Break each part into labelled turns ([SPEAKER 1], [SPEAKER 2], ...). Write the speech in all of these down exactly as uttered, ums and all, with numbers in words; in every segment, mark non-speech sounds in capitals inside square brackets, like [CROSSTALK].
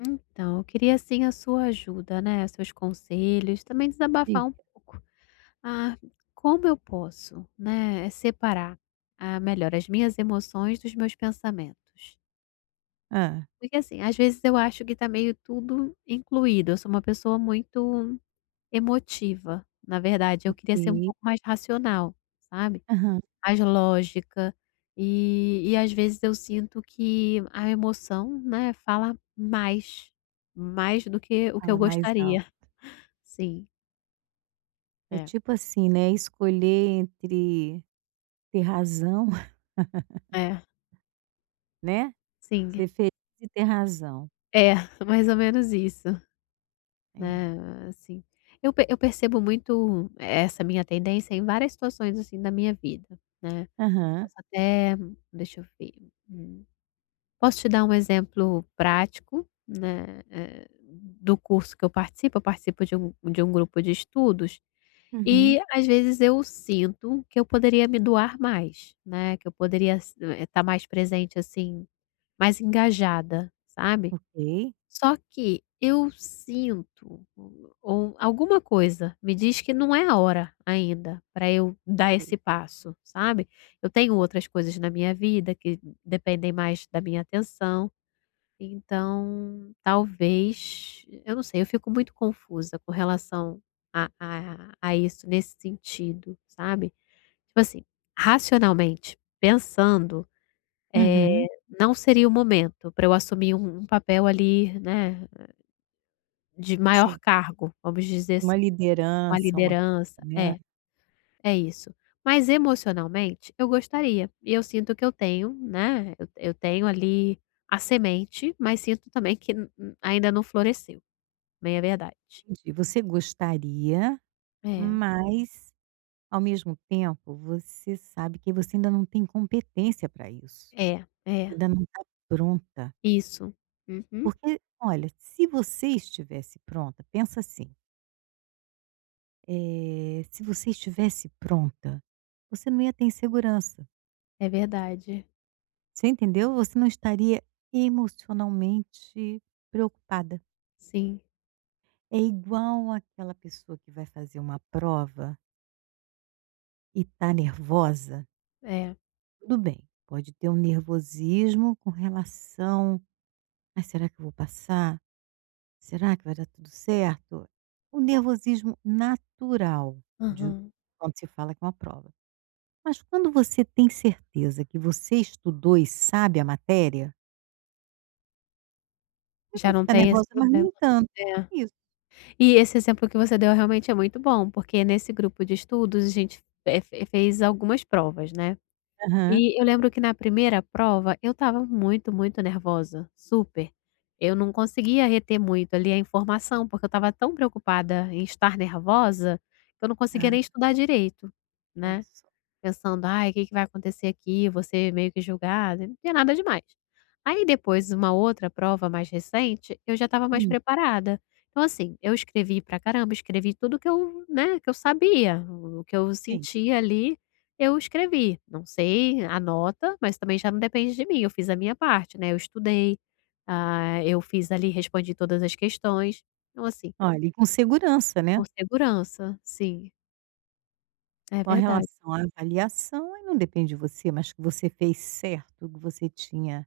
[SPEAKER 1] Então, eu queria assim a sua ajuda, né, seus conselhos, também desabafar
[SPEAKER 2] Sim.
[SPEAKER 1] um pouco. Ah, Como eu posso, né, separar, ah, melhor as minhas emoções dos meus pensamentos?
[SPEAKER 2] Hã.
[SPEAKER 1] Porque assim, às vezes eu acho que tá meio tudo incluído, eu sou uma pessoa muito emotiva, na verdade eu
[SPEAKER 2] Ok.
[SPEAKER 1] queria ser um pouco mais racional, sabe?
[SPEAKER 2] Aham.
[SPEAKER 1] Mais lógica, e e às vezes eu sinto que a emoção, né, fala mais, mais do que o que eu
[SPEAKER 2] Fala mais alto.
[SPEAKER 1] gostaria. [LAUGHS] Sim,
[SPEAKER 2] É
[SPEAKER 1] é,
[SPEAKER 2] tipo assim, né, escolher entre ter razão, [LAUGHS]
[SPEAKER 1] é,
[SPEAKER 2] né,
[SPEAKER 1] sim,
[SPEAKER 2] ser feliz e ter razão.
[SPEAKER 1] é, [LAUGHS] mais ou menos isso,
[SPEAKER 2] É.
[SPEAKER 1] né, assim. Eu pe eu percebo muito essa minha tendência em várias situações, assim, da minha vida, né.
[SPEAKER 2] Aham.
[SPEAKER 1] Posso até deixa eu ver. hum, Posso te dar um exemplo prático, né, eh, do curso que eu participo. Eu participo de um de um grupo de estudos
[SPEAKER 2] Uhum.
[SPEAKER 1] e, às vezes, eu sinto que eu poderia me doar mais, né, que eu poderia estar mais presente, assim, mais engajada, sabe.
[SPEAKER 2] Ok,
[SPEAKER 1] Só que eu sinto ou alguma coisa me diz que não é a hora ainda para eu dar esse
[SPEAKER 2] ok.
[SPEAKER 1] passo, sabe. Eu tenho outras coisas na minha vida que dependem mais da minha atenção. Então, talvez eu não sei, eu fico muito confusa com relação a a a isso nesse sentido, sabe. Tipo assim, racionalmente, pensando, eh,
[SPEAKER 2] Uhum.
[SPEAKER 1] não seria o momento para eu assumir um um papel ali, né, de maior
[SPEAKER 2] Sim.
[SPEAKER 1] cargo, vamos dizer
[SPEAKER 2] Uma
[SPEAKER 1] assim, uma
[SPEAKER 2] liderança, uma coisa,
[SPEAKER 1] liderança
[SPEAKER 2] né.
[SPEAKER 1] é, é isso. Mas emocionalmente, eu gostaria, e eu sinto que eu tenho, né, eu eu tenho ali a semente, mas sinto também que n- n- ainda não floresceu. Bem é verdade.
[SPEAKER 2] Entendi. Você gostaria,
[SPEAKER 1] É,
[SPEAKER 2] mas, ao mesmo tempo, você sabe que você ainda não tem competência para isso.
[SPEAKER 1] é, é,
[SPEAKER 2] Ainda não está pronta.
[SPEAKER 1] isso. Uhum.
[SPEAKER 2] Porque, olha, se você estivesse pronta, pensa assim, eh, se você estivesse pronta, você não ia ter insegurança,
[SPEAKER 1] É verdade.
[SPEAKER 2] você entendeu? Você não estaria emocionalmente preocupada.
[SPEAKER 1] Sim,
[SPEAKER 2] É igual aquela pessoa que vai fazer uma prova e está nervosa,
[SPEAKER 1] é.
[SPEAKER 2] tudo bem, pode ter um nervosismo com relação: "Ai, será que eu vou passar? Será que vai dar tudo certo?". O nervosismo natural de
[SPEAKER 1] Aham.
[SPEAKER 2] quando se fala que é uma prova. Mas quando você tem certeza que você estudou e sabe a matéria, você
[SPEAKER 1] Já
[SPEAKER 2] vai
[SPEAKER 1] não
[SPEAKER 2] ficar
[SPEAKER 1] tem esse
[SPEAKER 2] nervosa, mas
[SPEAKER 1] problema.
[SPEAKER 2] nem tanto.
[SPEAKER 1] É.
[SPEAKER 2] Isso.
[SPEAKER 1] E esse exemplo que você deu realmente é muito bom, porque nesse grupo de estudos a gente fe fe fez algumas provas, né.
[SPEAKER 2] Aham.
[SPEAKER 1] E eu lembro que na primeira prova eu estava muito, muito nervosa, super. Eu não conseguia reter muito ali a informação, porque eu estava tão preocupada em estar nervosa, que eu não conseguia
[SPEAKER 2] Ah,
[SPEAKER 1] nem estudar direito,
[SPEAKER 2] olha
[SPEAKER 1] né.
[SPEAKER 2] só.
[SPEAKER 1] Pensando: "Ai, o que que vai acontecer aqui?", você meio que julgada, não tinha nada demais. Aí depois, uma outra prova mais recente, eu já estava mais
[SPEAKER 2] Hum,
[SPEAKER 1] preparada. Então assim, eu escrevi pra caramba, escrevi tudo que eu, né, que eu sabia, o que eu
[SPEAKER 2] sim.
[SPEAKER 1] sentia ali, eu escrevi. Não sei a nota, mas também já não depende de mim, eu fiz a minha parte, né, eu estudei, ah, eu fiz ali, respondi todas as questões. Então assim,
[SPEAKER 2] Olha, e com segurança,
[SPEAKER 1] com
[SPEAKER 2] né,
[SPEAKER 1] segurança. Sim, é
[SPEAKER 2] com a
[SPEAKER 1] verdade.
[SPEAKER 2] relação à avaliação, aí não depende de você, mas que você fez certo, que você tinha,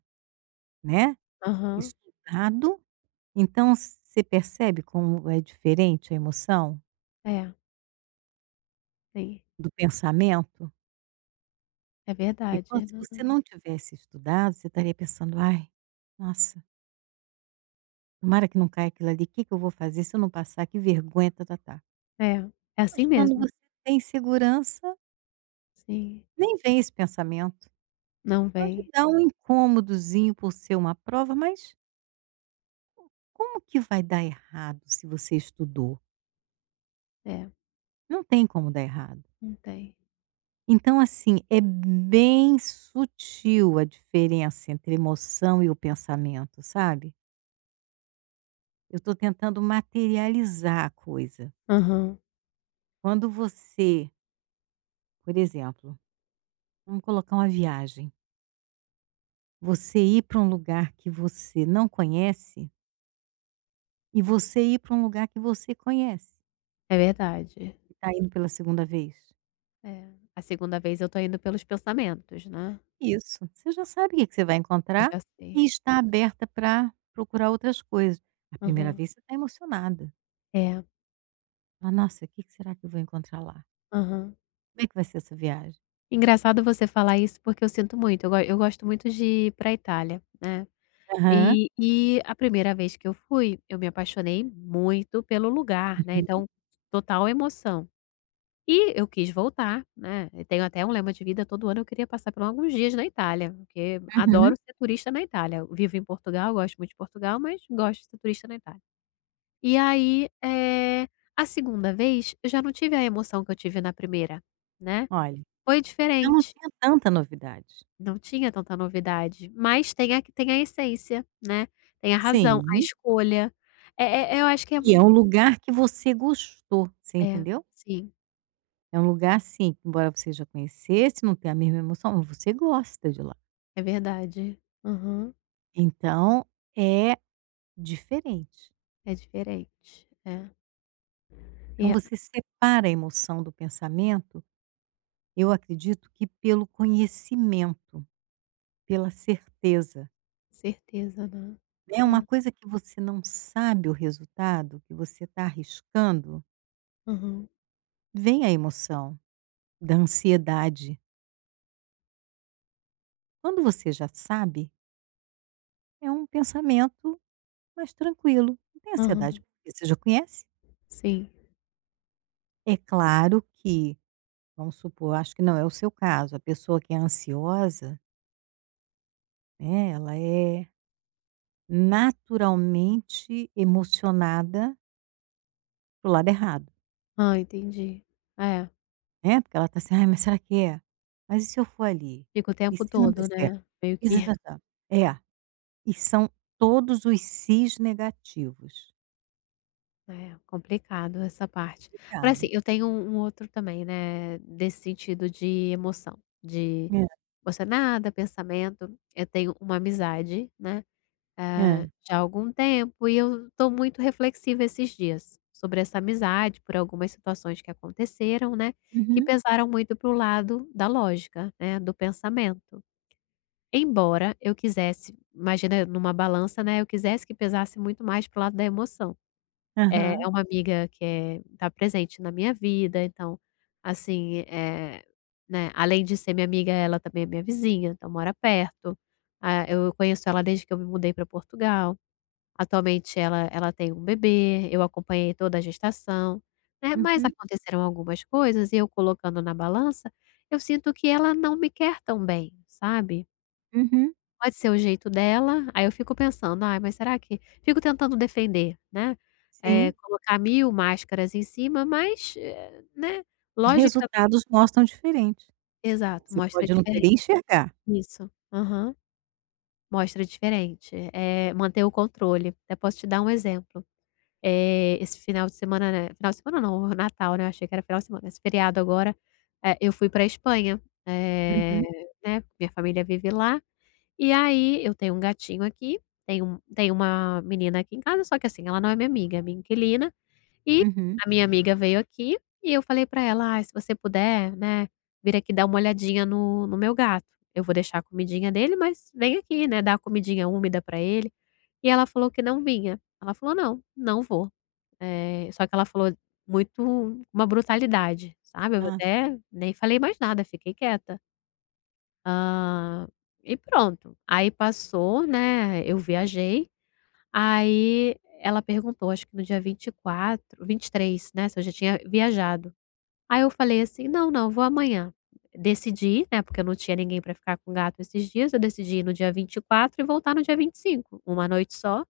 [SPEAKER 2] né,
[SPEAKER 1] Aham.
[SPEAKER 2] estudado. Então você percebe como é diferente a emoção
[SPEAKER 1] É, sim.
[SPEAKER 2] do pensamento?
[SPEAKER 1] É
[SPEAKER 2] E quando
[SPEAKER 1] verdade.
[SPEAKER 2] se você
[SPEAKER 1] Uhum.
[SPEAKER 2] não tivesse estudado, você estaria pensando: "Ai, nossa". Tomara que não caia aquilo ali, o que que eu vou fazer se eu não passar, que vergonha, tá-tá-tá.
[SPEAKER 1] É, é
[SPEAKER 2] Mas
[SPEAKER 1] assim
[SPEAKER 2] quando
[SPEAKER 1] mesmo.
[SPEAKER 2] você tem segurança,
[SPEAKER 1] Sim,
[SPEAKER 2] nem vem esse pensamento.
[SPEAKER 1] não
[SPEAKER 2] Pode
[SPEAKER 1] vem.
[SPEAKER 2] dar um incômodozinho por ser uma prova, mas como que vai dar errado se você estudou?
[SPEAKER 1] É,
[SPEAKER 2] Não tem como dar errado.
[SPEAKER 1] não tem.
[SPEAKER 2] Então, assim, é bem sutil a diferença entre emoção e o pensamento, sabe. Eu estou tentando materializar a coisa.
[SPEAKER 1] Aham,
[SPEAKER 2] Quando você, por exemplo, vamos colocar uma viagem. Você ir para um lugar que você não conhece e você ir para um lugar que você conhece
[SPEAKER 1] é verdade.
[SPEAKER 2] e está indo pela segunda vez.
[SPEAKER 1] É. A segunda vez eu tô indo pelos pensamentos, né.
[SPEAKER 2] Isso, você já sabe o que que você vai
[SPEAKER 1] Eu
[SPEAKER 2] encontrar
[SPEAKER 1] já sei.
[SPEAKER 2] e está aberta para procurar outras coisas. A primeira
[SPEAKER 1] Aham.
[SPEAKER 2] vez você está emocionada.
[SPEAKER 1] É,
[SPEAKER 2] Fala: "Nossa, o que que será que eu vou encontrar lá?
[SPEAKER 1] aham.
[SPEAKER 2] Como é que vai ser essa viagem?".
[SPEAKER 1] Engraçado você falar isso, porque eu sinto muito. Eu go eu gosto muito de ir pra Itália, né.
[SPEAKER 2] Aham.
[SPEAKER 1] E e a primeira vez que eu fui, eu me apaixonei muito pelo lugar, né,
[SPEAKER 2] Uhum.
[SPEAKER 1] então total emoção. E eu quis voltar, né, eu tenho até um lema de vida, todo ano eu queria passar por alguns dias na Itália, porque adoro
[SPEAKER 2] Uhum.
[SPEAKER 1] ser turista na Itália. Eu vivo em Portugal, gosto muito de Portugal, mas gosto de ser turista na Itália. E aí, eh, a segunda vez eu já não tive a emoção que eu tive na primeira, né.
[SPEAKER 2] Olha,
[SPEAKER 1] Foi
[SPEAKER 2] eu não
[SPEAKER 1] diferente,
[SPEAKER 2] tinha tanta novidade.
[SPEAKER 1] não tinha tanta novidade, mas tem a tem a essência, né, tem a razão, a
[SPEAKER 2] Sim,
[SPEAKER 1] escolha. É é eu acho que é
[SPEAKER 2] e é um
[SPEAKER 1] um
[SPEAKER 2] lugar que você gostou, você
[SPEAKER 1] é,
[SPEAKER 2] entendeu?
[SPEAKER 1] sim,
[SPEAKER 2] É um lugar, assim, que embora você já conhecesse, não tenha a mesma emoção, mas você gosta de lá.
[SPEAKER 1] é verdade. Aham,
[SPEAKER 2] Então, é diferente.
[SPEAKER 1] é diferente, é. E
[SPEAKER 2] Então você separa a emoção do pensamento, eu acredito que pelo conhecimento, pela certeza,
[SPEAKER 1] Certeza, né.
[SPEAKER 2] é uma
[SPEAKER 1] É.
[SPEAKER 2] coisa que você não sabe o resultado, que você está arriscando,
[SPEAKER 1] Aham,
[SPEAKER 2] vem a emoção da ansiedade. Quando você já sabe, é um pensamento mais tranquilo, não tem
[SPEAKER 1] aham,
[SPEAKER 2] ansiedade, porque você já conhece.
[SPEAKER 1] sim.
[SPEAKER 2] É claro que vamos supor, acho que não é o seu caso, a pessoa que é ansiosa, né, ela é naturalmente emocionada pro lado errado,
[SPEAKER 1] Ah, entendi. É,
[SPEAKER 2] né, porque ela está assim: "Ai, mas será que é? Mas e se eu for ali?
[SPEAKER 1] fica o
[SPEAKER 2] E
[SPEAKER 1] tempo
[SPEAKER 2] se não der
[SPEAKER 1] todo,
[SPEAKER 2] certo?
[SPEAKER 1] né, meio
[SPEAKER 2] E
[SPEAKER 1] que
[SPEAKER 2] se
[SPEAKER 1] [LAUGHS]
[SPEAKER 2] tata". É, e são todos os "se's" negativos.
[SPEAKER 1] é complicado essa parte. Agora assim,
[SPEAKER 2] Complicado.
[SPEAKER 1] eu tenho um um outro também, né, desse sentido de emoção, de
[SPEAKER 2] É,
[SPEAKER 1] emocionada, pensamento, eu tenho uma amizade, né, Hã,
[SPEAKER 2] é.
[SPEAKER 1] já há algum tempo e eu estou muito reflexiva esses dias sobre essa amizade, por algumas situações que aconteceram, né, que
[SPEAKER 2] Uhum.
[SPEAKER 1] pesaram muito para o lado da lógica, né, do pensamento. Embora eu quisesse imagina numa balança, né, eu quisesse que pesasse muito mais para o lado da emoção. Eh, é
[SPEAKER 2] Aham.
[SPEAKER 1] uma amiga que é está presente na minha vida, então, assim, é né, além de ser minha amiga, ela também é minha vizinha, então mora perto. Ah, eu conheço ela desde que eu me mudei para Portugal. Atualmente ela ela tem um bebê, eu acompanhei toda a gestação, né, mas Hum.
[SPEAKER 2] Uhum,
[SPEAKER 1] aconteceram algumas coisas e eu colocando na balança, eu sinto que ela não me quer tão bem, sabe.
[SPEAKER 2] uhum.
[SPEAKER 1] Pode ser o jeito dela, aí eu fico pensando: "Ai, mas será que" fico tentando defender, né, eh,
[SPEAKER 2] Sim.
[SPEAKER 1] colocar mil máscaras em cima, mas, eh, né,
[SPEAKER 2] Os
[SPEAKER 1] logicamente
[SPEAKER 2] resultados mostram diferente.
[SPEAKER 1] exato,
[SPEAKER 2] Você
[SPEAKER 1] mostra
[SPEAKER 2] pode não querer
[SPEAKER 1] diferente.
[SPEAKER 2] enxergar.
[SPEAKER 1] Isso. Aham. Mostra diferente, eh, manter o controle. Até posso te dar um exemplo. Eh, esse final de semana, né final de semana não, [LAUGHS] o Natal, né, eu achei que era final de semana, esse feriado agora, eh, eu fui pra Espanha, eh,
[SPEAKER 2] Uhum,
[SPEAKER 1] né, minha família vive lá, e aí eu tenho um gatinho aqui, tenho um, tenho uma menina aqui em casa, só que assim, ela não é minha amiga, é minha inquilina, e
[SPEAKER 2] uhum.
[SPEAKER 1] a minha amiga veio aqui, e eu falei pra ela: ah, se você puder, né, vir aqui dar uma olhadinha no no meu gato, eu vou deixar a comidinha dele, mas vem aqui, né, dar a comidinha úmida pra ele", e ela falou que não vinha, ela falou: "Não, não vou". Eh, só que ela falou muito uma brutalidade, sabe, eu
[SPEAKER 2] Nossa.
[SPEAKER 1] até nem falei mais nada, fiquei quieta. Hã, e pronto, aí passou, né, eu viajei, aí ela perguntou, acho que no dia vinte vinte e quatro vinte e três né, se eu já tinha viajado. Aí eu falei assim: "Não, não, vou amanhã". Decidi, né, porque eu não tinha ninguém para ficar com o gato esses dias, eu decidi ir no dia vinte e quatro e voltar no dia vinte e cinco uma noite só,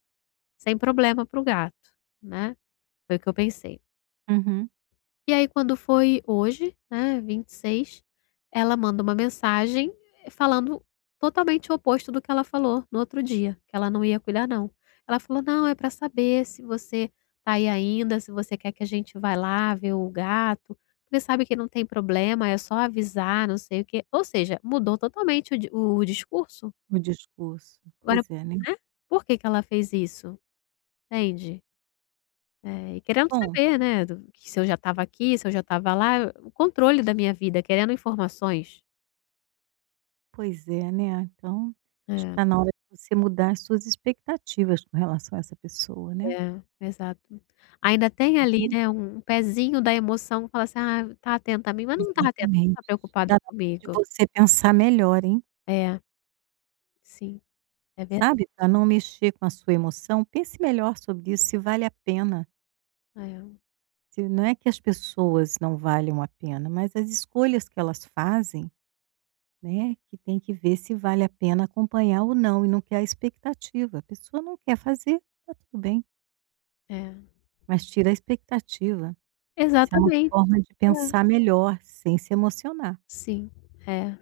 [SPEAKER 1] sem problema para o gato, né, foi o que eu pensei.
[SPEAKER 2] Uhum.
[SPEAKER 1] E aí quando foi hoje, né, vinte e seis, ela manda uma mensagem eh, falando totalmente o oposto do que ela falou no outro dia, que ela não ia cuidar não. Ela falou: "Não, é para saber se você tá aí ainda, se você quer que a gente vá lá ver o gato, porque sabe que não tem problema, é só avisar, não sei o quê". Ou seja, mudou totalmente o di o discurso.
[SPEAKER 2] No discurso.
[SPEAKER 1] Agora,
[SPEAKER 2] Pois é, né.
[SPEAKER 1] né, por que que ela fez isso? Entende? É, e querendo
[SPEAKER 2] Bom,
[SPEAKER 1] saber, né, do que se eu já estava aqui, se eu já estava lá, o controle da minha vida, querendo informações.
[SPEAKER 2] pois é, né, então, acho que
[SPEAKER 1] É,
[SPEAKER 2] está na hora de você mudar as suas expectativas com relação a essa pessoa, né.
[SPEAKER 1] é, exato. Ainda tem ali,
[SPEAKER 2] Uhum.
[SPEAKER 1] né, um pezinho da emoção, que fala assim: "Ah, tá atenta a mim", mas não tá atenta, não tá
[SPEAKER 2] Exatamente.
[SPEAKER 1] preocupada
[SPEAKER 2] Tá na hora de
[SPEAKER 1] comigo.
[SPEAKER 2] você pensar melhor, hein,
[SPEAKER 1] É, sim, é verdade
[SPEAKER 2] sabe, para não mexer com a sua emoção, pense melhor sobre isso, se vale a pena, se não é que as pessoas não valham a pena, mas as escolhas que elas fazem, né, que tem que ver se vale a pena acompanhar ou não, e não criar expectativa. A pessoa não quer fazer, tá tudo bem.
[SPEAKER 1] é, é.
[SPEAKER 2] Mas tira a expectativa. Isso é uma
[SPEAKER 1] Exatamente,
[SPEAKER 2] forma de
[SPEAKER 1] é,
[SPEAKER 2] pensar melhor, sem se emocionar.
[SPEAKER 1] sim, é.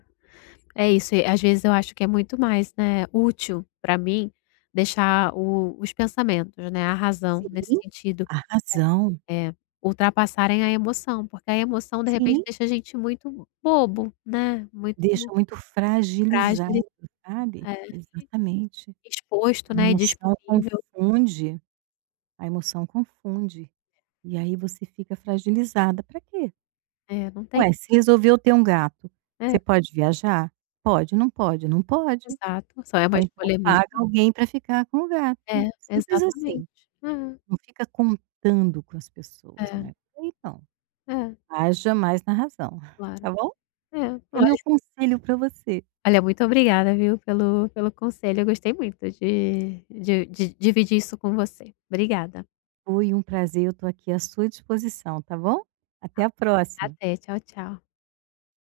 [SPEAKER 1] É isso, e às vezes eu acho que é muito mais, né, útil para mim deixar o os pensamentos, né, a razão nesse
[SPEAKER 2] Sim.
[SPEAKER 1] sentido.
[SPEAKER 2] A razão
[SPEAKER 1] É, ultrapassarem a emoção, porque a emoção de repente
[SPEAKER 2] sim,
[SPEAKER 1] deixa a gente muito bobo, né, muito
[SPEAKER 2] deixa muito
[SPEAKER 1] frágil,
[SPEAKER 2] fragilizado, sabe.
[SPEAKER 1] é,
[SPEAKER 2] Exatamente.
[SPEAKER 1] exposto,
[SPEAKER 2] A
[SPEAKER 1] né, e
[SPEAKER 2] emoção
[SPEAKER 1] disponível.
[SPEAKER 2] confunde a emoção confunde. E aí você fica fragilizada. Para quê?
[SPEAKER 1] É, não tem
[SPEAKER 2] Ué, se resolveu ter um gato,
[SPEAKER 1] é,
[SPEAKER 2] você pode viajar? Pode. Não pode? Não pode.
[SPEAKER 1] exato, só é uma
[SPEAKER 2] Ou então
[SPEAKER 1] escolha minha.
[SPEAKER 2] paga alguém para ficar com o gato.
[SPEAKER 1] É,
[SPEAKER 2] Simples assim.
[SPEAKER 1] exatamente.
[SPEAKER 2] Não fica contando com as
[SPEAKER 1] É,
[SPEAKER 2] pessoas,
[SPEAKER 1] é,
[SPEAKER 2] não é por aí não.
[SPEAKER 1] é,
[SPEAKER 2] Haja mais na razão, [LAUGHS]
[SPEAKER 1] claro.
[SPEAKER 2] tá bom?
[SPEAKER 1] É,
[SPEAKER 2] É
[SPEAKER 1] olha
[SPEAKER 2] meu conselho para você.
[SPEAKER 1] olha, muito obrigada, viu, pelo pelo conselho, eu gostei muito de de de dividir isso com você. Obrigada.
[SPEAKER 2] Foi um prazer, eu tô aqui à sua disposição, tá bom? Até a próxima.
[SPEAKER 1] Até, tchau, tchau.